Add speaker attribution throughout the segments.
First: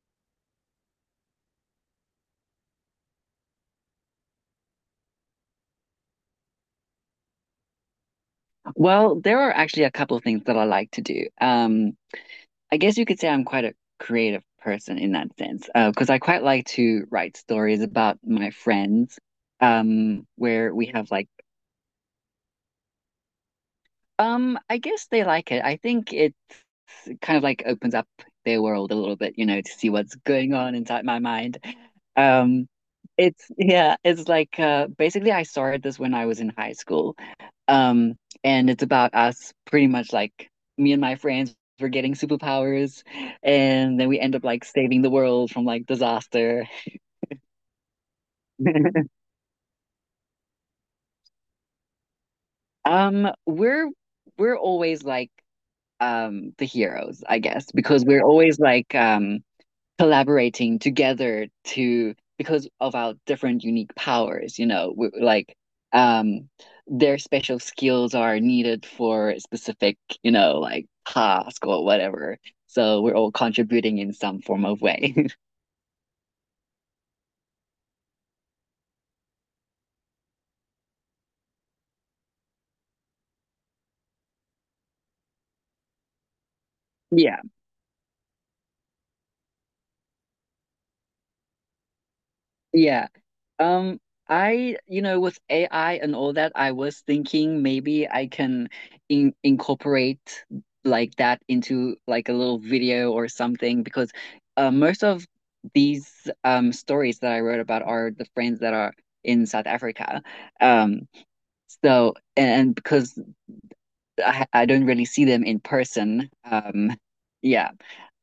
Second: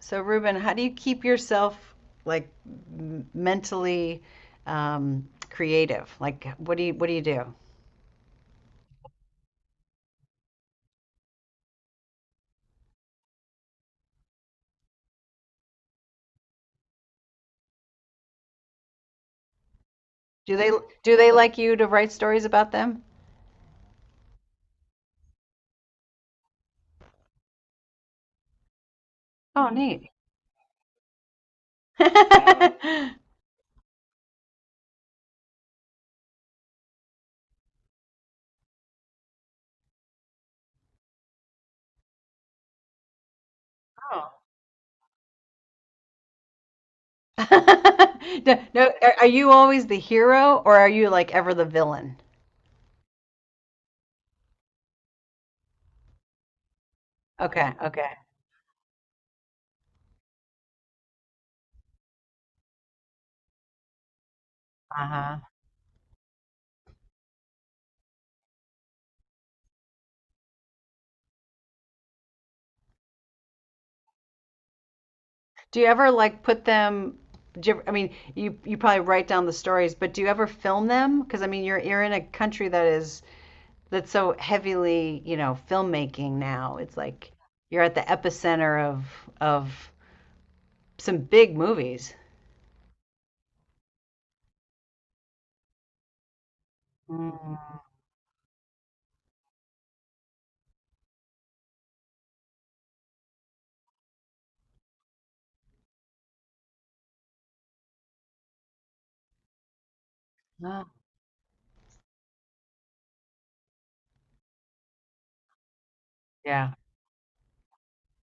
Speaker 1: So, Ruben, how do you keep yourself like mentally creative? Like, what do you do?
Speaker 2: Well, there are actually a couple of things that I like to do. I guess you could say I'm quite a creative person in that sense, because I quite like to write stories about my friends,
Speaker 1: Do they
Speaker 2: where we have
Speaker 1: do
Speaker 2: like,
Speaker 1: they like you to write stories about them?
Speaker 2: I guess they like it. I think it kind of like opens up their world a little bit, you know,
Speaker 1: Oh,
Speaker 2: to see
Speaker 1: neat.
Speaker 2: what's going on inside my mind. Um, it's yeah, it's like Basically, I started this when I was in high school. Um, and it's about us pretty much like me and my friends were getting superpowers, and then we end up like saving the world from like disaster.
Speaker 1: Oh. No, no, are you always the hero or are you like ever the villain?
Speaker 2: Um, we're we're always like the heroes, I guess,
Speaker 1: Okay,
Speaker 2: because
Speaker 1: okay.
Speaker 2: we're always like collaborating together to because of our different unique powers, you know, we,
Speaker 1: Uh-huh.
Speaker 2: like um their special skills are needed for a specific, you know, like task or whatever. So we're all contributing in some form of way.
Speaker 1: Do you ever like put them? I mean, you probably write down the stories, but do you ever film them? Because I mean, you're in a country that is that's so heavily, you know, filmmaking now. It's like
Speaker 2: Yeah.
Speaker 1: you're at the epicenter of some big movies.
Speaker 2: Yeah. Um, I, you know, with AI and all that, I was
Speaker 1: Mm.
Speaker 2: thinking maybe I can in incorporate like that into like a little video or something, because most of these stories that I wrote about are the friends that are in South Africa.
Speaker 1: Oh.
Speaker 2: Um, so, and because I don't really see them in person,
Speaker 1: Yeah.
Speaker 2: yeah,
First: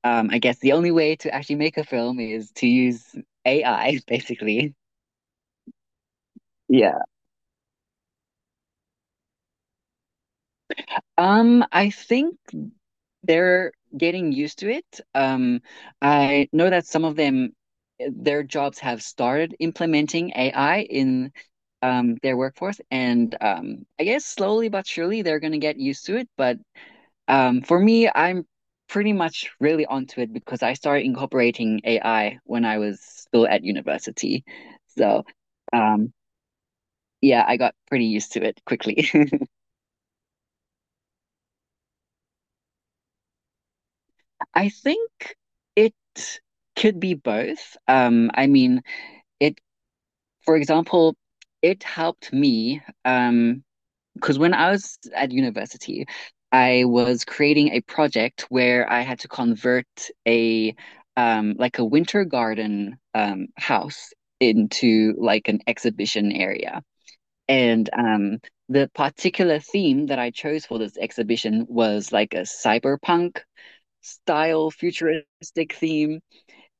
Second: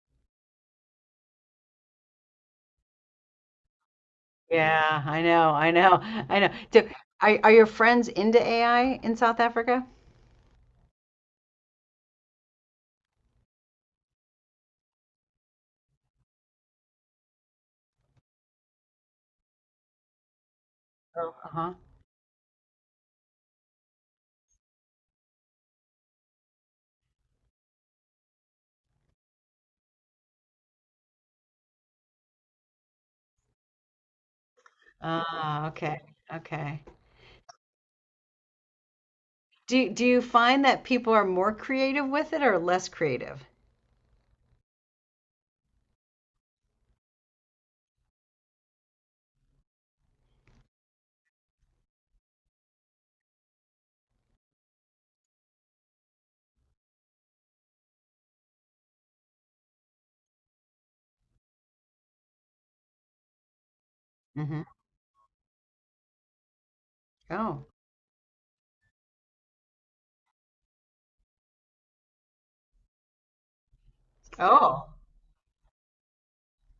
Speaker 2: I guess the only way to actually make a film is to use AI, basically.
Speaker 1: Yeah, I know. I know. I know. Do,
Speaker 2: Yeah.
Speaker 1: are your friends into AI in South Africa?
Speaker 2: I think they're getting used to it. I know that some of them, their jobs have started implementing AI in
Speaker 1: Oh, uh-huh.
Speaker 2: their workforce, and I guess slowly but surely they're going to get used to it. But for me, I'm pretty much really onto it because I started incorporating AI when I was still at university. So,
Speaker 1: Ah, okay.
Speaker 2: um,
Speaker 1: Okay.
Speaker 2: yeah, I got pretty used to it quickly.
Speaker 1: Do you find that people are more creative with it or less creative?
Speaker 2: I think it could be both. I mean, it, for example, it helped me, because when I was at university, I was creating a project where I had to convert a like a winter garden house
Speaker 1: Mm hmm.
Speaker 2: into like an exhibition area.
Speaker 1: Oh.
Speaker 2: And the particular theme that I chose for this exhibition was like a cyberpunk style
Speaker 1: Oh.
Speaker 2: futuristic theme,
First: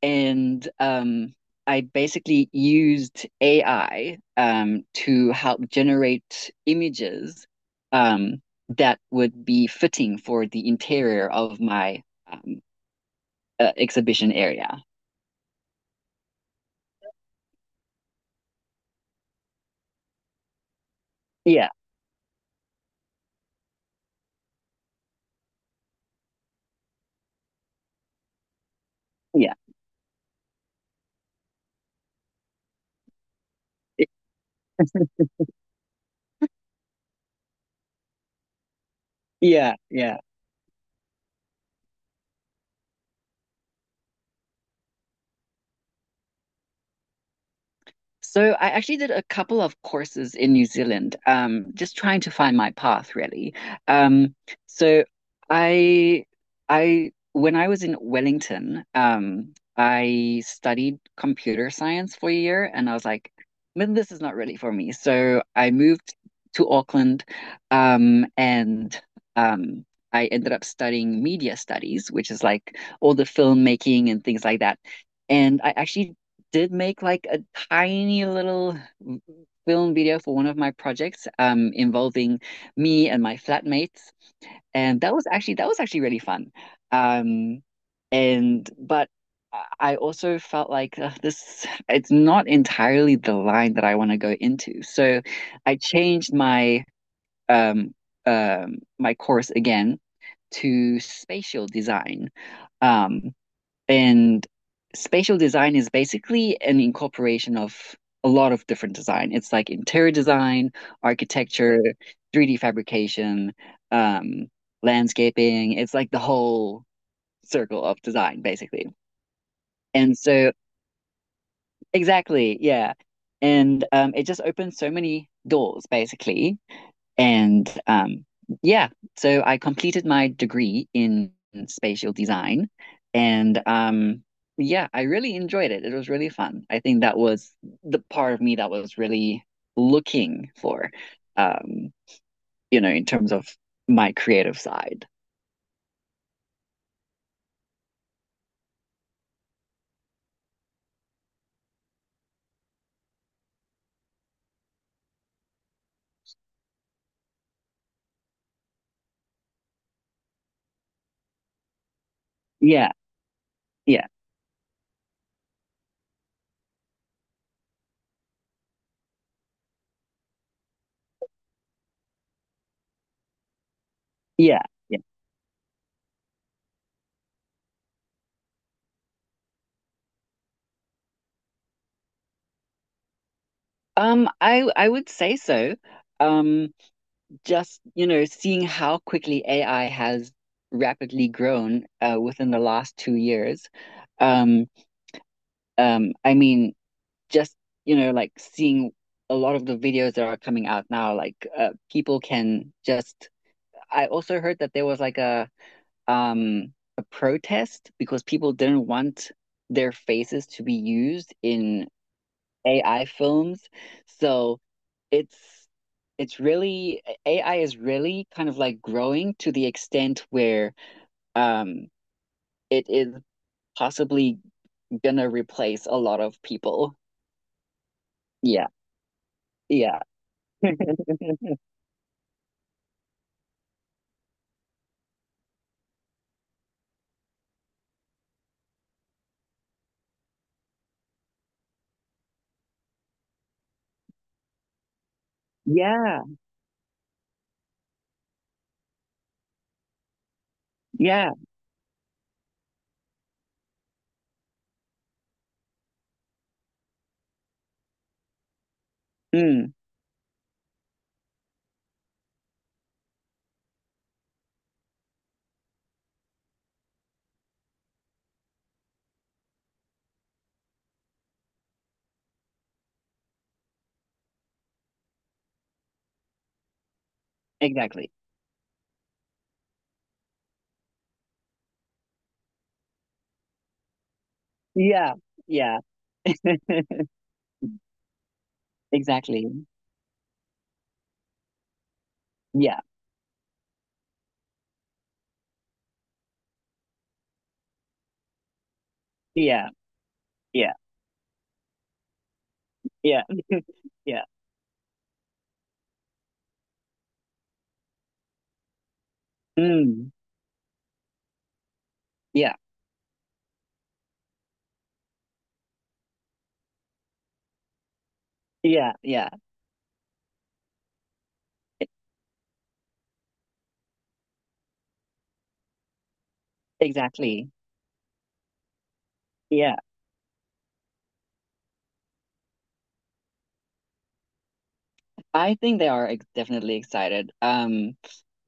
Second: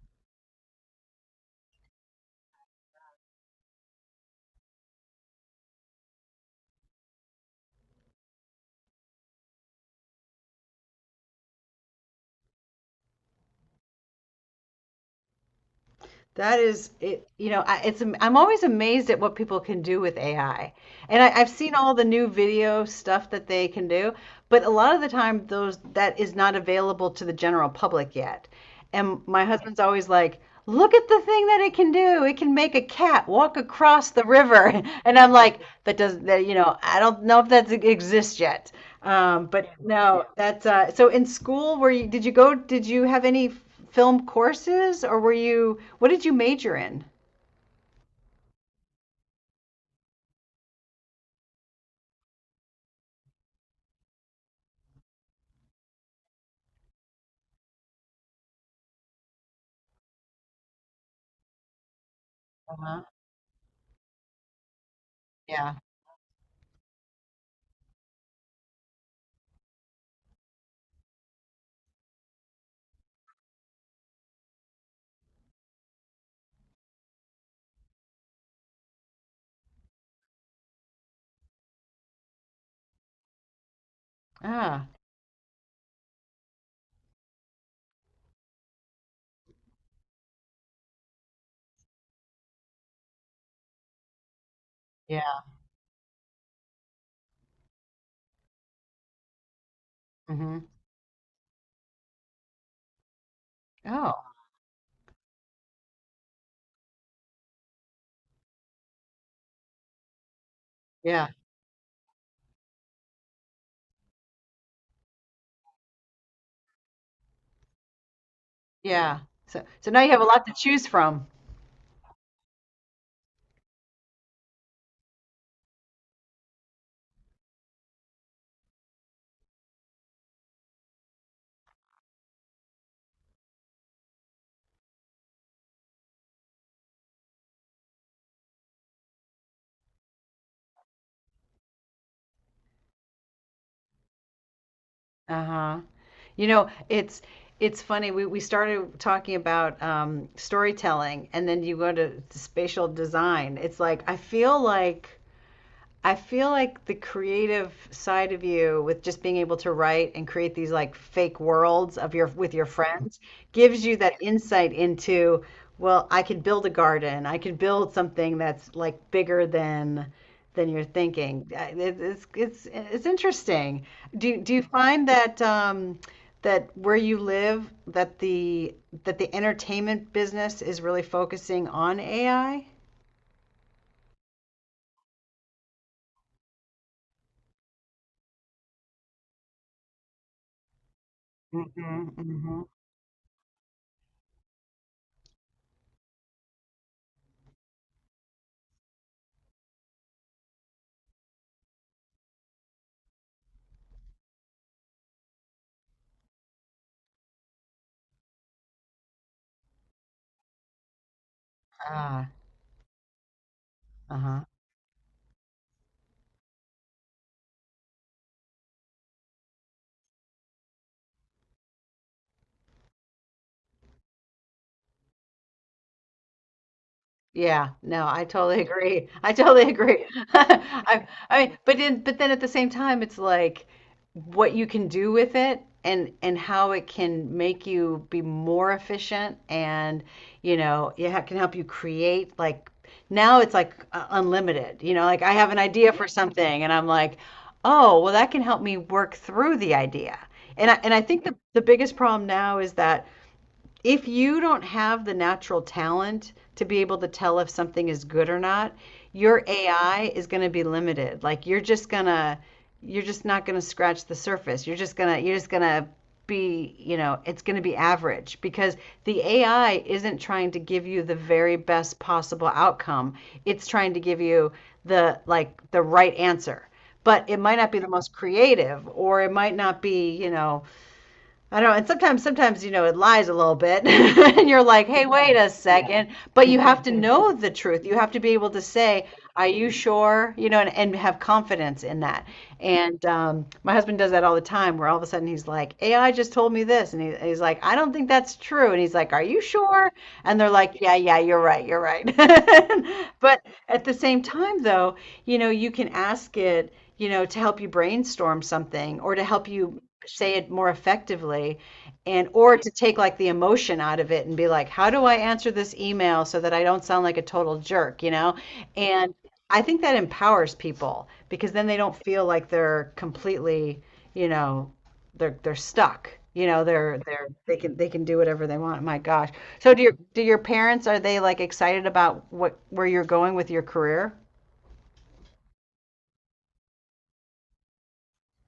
Speaker 2: and I basically used AI to help generate images um, that would be fitting for the interior of my um, exhibition area.
Speaker 1: That is, it, you know, it's I'm always amazed at what people can do with AI. And I've
Speaker 2: Yeah,
Speaker 1: seen all the new video stuff that they can do, but a lot of the time those that is not available to the general public yet. And my
Speaker 2: yeah,
Speaker 1: husband's always like, "Look at the thing that it can do. It can make a cat walk across the river." And I'm like, "That doesn't that, you know, I don't know if that exists yet." But
Speaker 2: yeah, yeah.
Speaker 1: no, that's so in school, did you go, did you have any film courses or were you, what did you major in?
Speaker 2: So I actually did a couple of courses in New Zealand, just trying to find my path really. Um, so I, I, when I was in Wellington, I studied computer science for a year, and I
Speaker 1: Uh-huh.
Speaker 2: was like, "Man, this is not really for me." So I
Speaker 1: Yeah.
Speaker 2: moved to Auckland, and um, I ended up studying media studies, which is like all the filmmaking and things like that. And I actually did make like a tiny little mm, film video for one of my projects, involving me and my flatmates,
Speaker 1: Ah.
Speaker 2: and that was actually really fun. Um, and but I also felt like this it's not entirely the line that I want to go into, so
Speaker 1: Yeah.
Speaker 2: I changed my um, my course again
Speaker 1: Hmm.
Speaker 2: to spatial design. Um,
Speaker 1: Oh,
Speaker 2: and spatial design is basically an incorporation of a lot of different design. It's like interior design,
Speaker 1: yeah,
Speaker 2: architecture, 3D fabrication, um, landscaping. It's like the whole circle of design, basically.
Speaker 1: yeah. So, so now you
Speaker 2: And
Speaker 1: have a lot
Speaker 2: so,
Speaker 1: to choose from.
Speaker 2: exactly, yeah. And it just opens so many doors, basically. And yeah, so I completed my degree in spatial design. And yeah, I really enjoyed it. It was really fun. I think that was the part of me that was really looking for, um, you know, in terms of my creative side.
Speaker 1: Uh-huh. You know, it's funny. We started talking about storytelling, and then you go to spatial design. It's like I feel like I feel like the creative side of you with just being able to write and create these like fake worlds of your with your
Speaker 2: Yeah,
Speaker 1: friends gives you
Speaker 2: yeah,
Speaker 1: that insight into, well, I could build a garden. I could build something that's like bigger than you're thinking. It's it's interesting. Do you
Speaker 2: yeah, yeah.
Speaker 1: find that that where you live that the entertainment business is really focusing on AI?
Speaker 2: I would say so. Um, just, you know, seeing how quickly AI has rapidly grown,
Speaker 1: Mm-hmm,
Speaker 2: within
Speaker 1: mm-hmm.
Speaker 2: the last 2 years. Um, I mean, just, you know, like seeing a lot of the videos that are coming out now, like people can just. I also heard that there was like um a protest because people didn't want their faces to be used in
Speaker 1: Ah,
Speaker 2: AI films.
Speaker 1: uh-huh.
Speaker 2: So it's it's really AI is really kind of like growing to the extent where um it is possibly gonna replace a lot of people.
Speaker 1: Yeah, no, I totally
Speaker 2: Yeah.
Speaker 1: agree. I totally
Speaker 2: Yeah.
Speaker 1: agree. I mean, but then at the same time, it's like what you can do with it and how it can make you be more efficient and you know, yeah, it can help you create like now it's like unlimited. You know, like I have an idea for
Speaker 2: Yeah,
Speaker 1: something and I'm like, "Oh, well that can help me work through the idea." And I think
Speaker 2: yeah,
Speaker 1: the biggest problem now is that if you don't have the natural talent to be able to tell if something is good or not, your
Speaker 2: mm,
Speaker 1: AI is going to be limited. Like you're just not going to scratch the surface. You're just going to be, you know, it's going to be average because the AI isn't trying to give you the very best possible outcome. It's trying to give you the like the right answer. But it might not be the
Speaker 2: exactly.
Speaker 1: most creative or it might not be, you know, I don't know. And sometimes you know, it lies a little bit, and you're like, "Hey,
Speaker 2: Yeah,
Speaker 1: wait a
Speaker 2: yeah,
Speaker 1: second. But you have to know the truth. You have to be able to say, "Are
Speaker 2: exactly.
Speaker 1: you sure?" You know, and have confidence in that.
Speaker 2: Yeah,
Speaker 1: And my husband does that all the time, where all of a sudden he's like, "AI just told me this," and he's like, "I don't think that's true." And he's like, "Are you
Speaker 2: yeah,
Speaker 1: sure?" And they're
Speaker 2: yeah,
Speaker 1: like, "Yeah, yeah, you're right, you're right."
Speaker 2: yeah,
Speaker 1: But at the same
Speaker 2: yeah,
Speaker 1: time, though, you know, you can ask it. You know, to help you brainstorm something or to help you
Speaker 2: mm,
Speaker 1: say it more effectively and
Speaker 2: yeah,
Speaker 1: or to take like the emotion out of it and be like, how do I answer this email so that I don't sound like a total jerk, you know,
Speaker 2: yeah,
Speaker 1: and
Speaker 2: yeah,
Speaker 1: I think that empowers people because then they
Speaker 2: e-
Speaker 1: don't feel like they're completely, you know, they're stuck, you know, they're
Speaker 2: exactly.
Speaker 1: they can do whatever they want, my gosh. So
Speaker 2: Yeah,
Speaker 1: do your parents, are they like excited about what where you're going with your career?
Speaker 2: I think they are ex definitely excited.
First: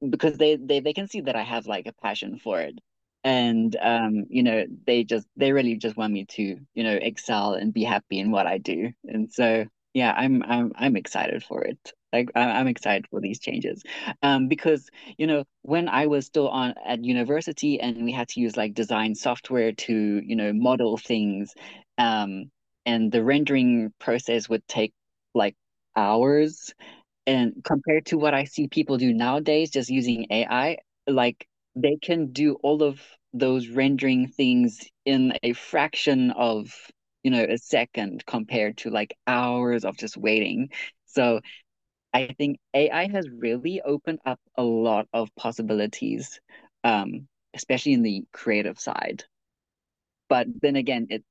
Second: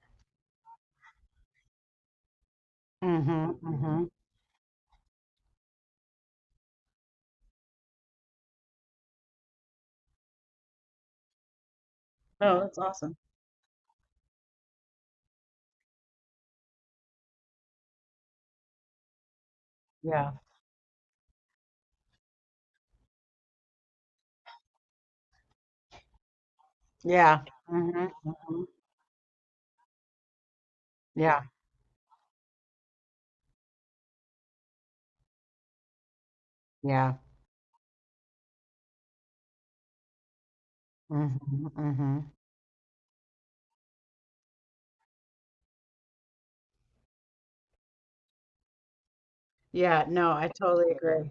Speaker 2: Because they they can see that I have like a passion for it.
Speaker 1: Mm-hmm,
Speaker 2: And
Speaker 1: mm-hmm.
Speaker 2: you know, they really just want me to, you know, excel and be happy in what I do. And so yeah, I'm I'm excited for it. Like
Speaker 1: Oh,
Speaker 2: I'm
Speaker 1: that's
Speaker 2: excited
Speaker 1: awesome.
Speaker 2: for these changes. Because you know, when I was still on at university and we had to use like design software to,
Speaker 1: Yeah,
Speaker 2: you know, model things, um, and the rendering process would take like hours,
Speaker 1: yeah.
Speaker 2: and compared
Speaker 1: Mm-hmm,
Speaker 2: to what I
Speaker 1: mm-hmm.
Speaker 2: see people do nowadays, just using AI,
Speaker 1: Yeah.
Speaker 2: like they can do all of those rendering things in a fraction of,
Speaker 1: Yeah.
Speaker 2: you know, a second compared to like hours of just waiting.
Speaker 1: Mhm,
Speaker 2: So
Speaker 1: mhm.
Speaker 2: I think AI has really opened up a lot of possibilities, um, especially in the creative side.
Speaker 1: Yeah, no,
Speaker 2: But
Speaker 1: I
Speaker 2: then
Speaker 1: totally
Speaker 2: again, it's
Speaker 1: agree.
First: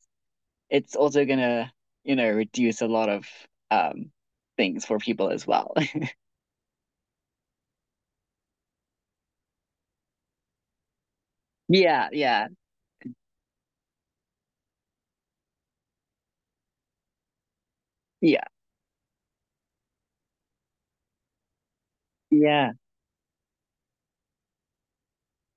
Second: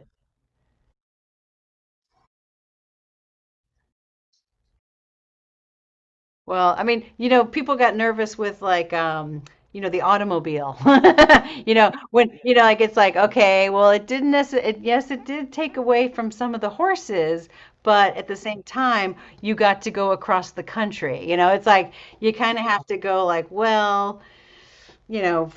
Speaker 2: also gonna, you know, reduce a lot of um, things for people as well.
Speaker 1: Well, I mean, you know, people got nervous with like, you know, the automobile. You know,
Speaker 2: Yeah,
Speaker 1: when,
Speaker 2: yeah,
Speaker 1: you know, like it's like, okay, well, it didn't necessarily, it, yes, it did take away from some of the horses, but at the
Speaker 2: yeah.
Speaker 1: same time, you got to go across the country. You know, it's like you kind of
Speaker 2: Yeah,
Speaker 1: have to go like, well, you know,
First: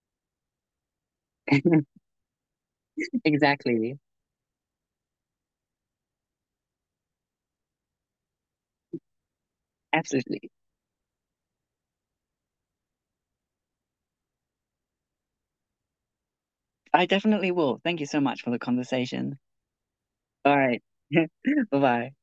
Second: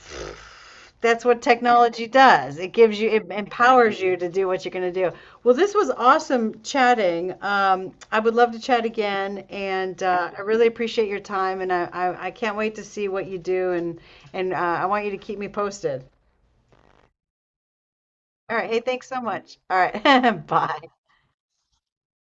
Speaker 1: that's what technology does. It gives you, it
Speaker 2: exactly.
Speaker 1: empowers you to do what you're going to do. Well, this was awesome chatting. I would love to chat again, and I
Speaker 2: Absolutely.
Speaker 1: really appreciate your time, and I can't wait to see what you do, and I want you to keep me posted.
Speaker 2: I definitely will. Thank you so much for
Speaker 1: All
Speaker 2: the
Speaker 1: right. Hey, thanks so
Speaker 2: conversation.
Speaker 1: much. All right.
Speaker 2: All right.
Speaker 1: Bye.
Speaker 2: Bye bye.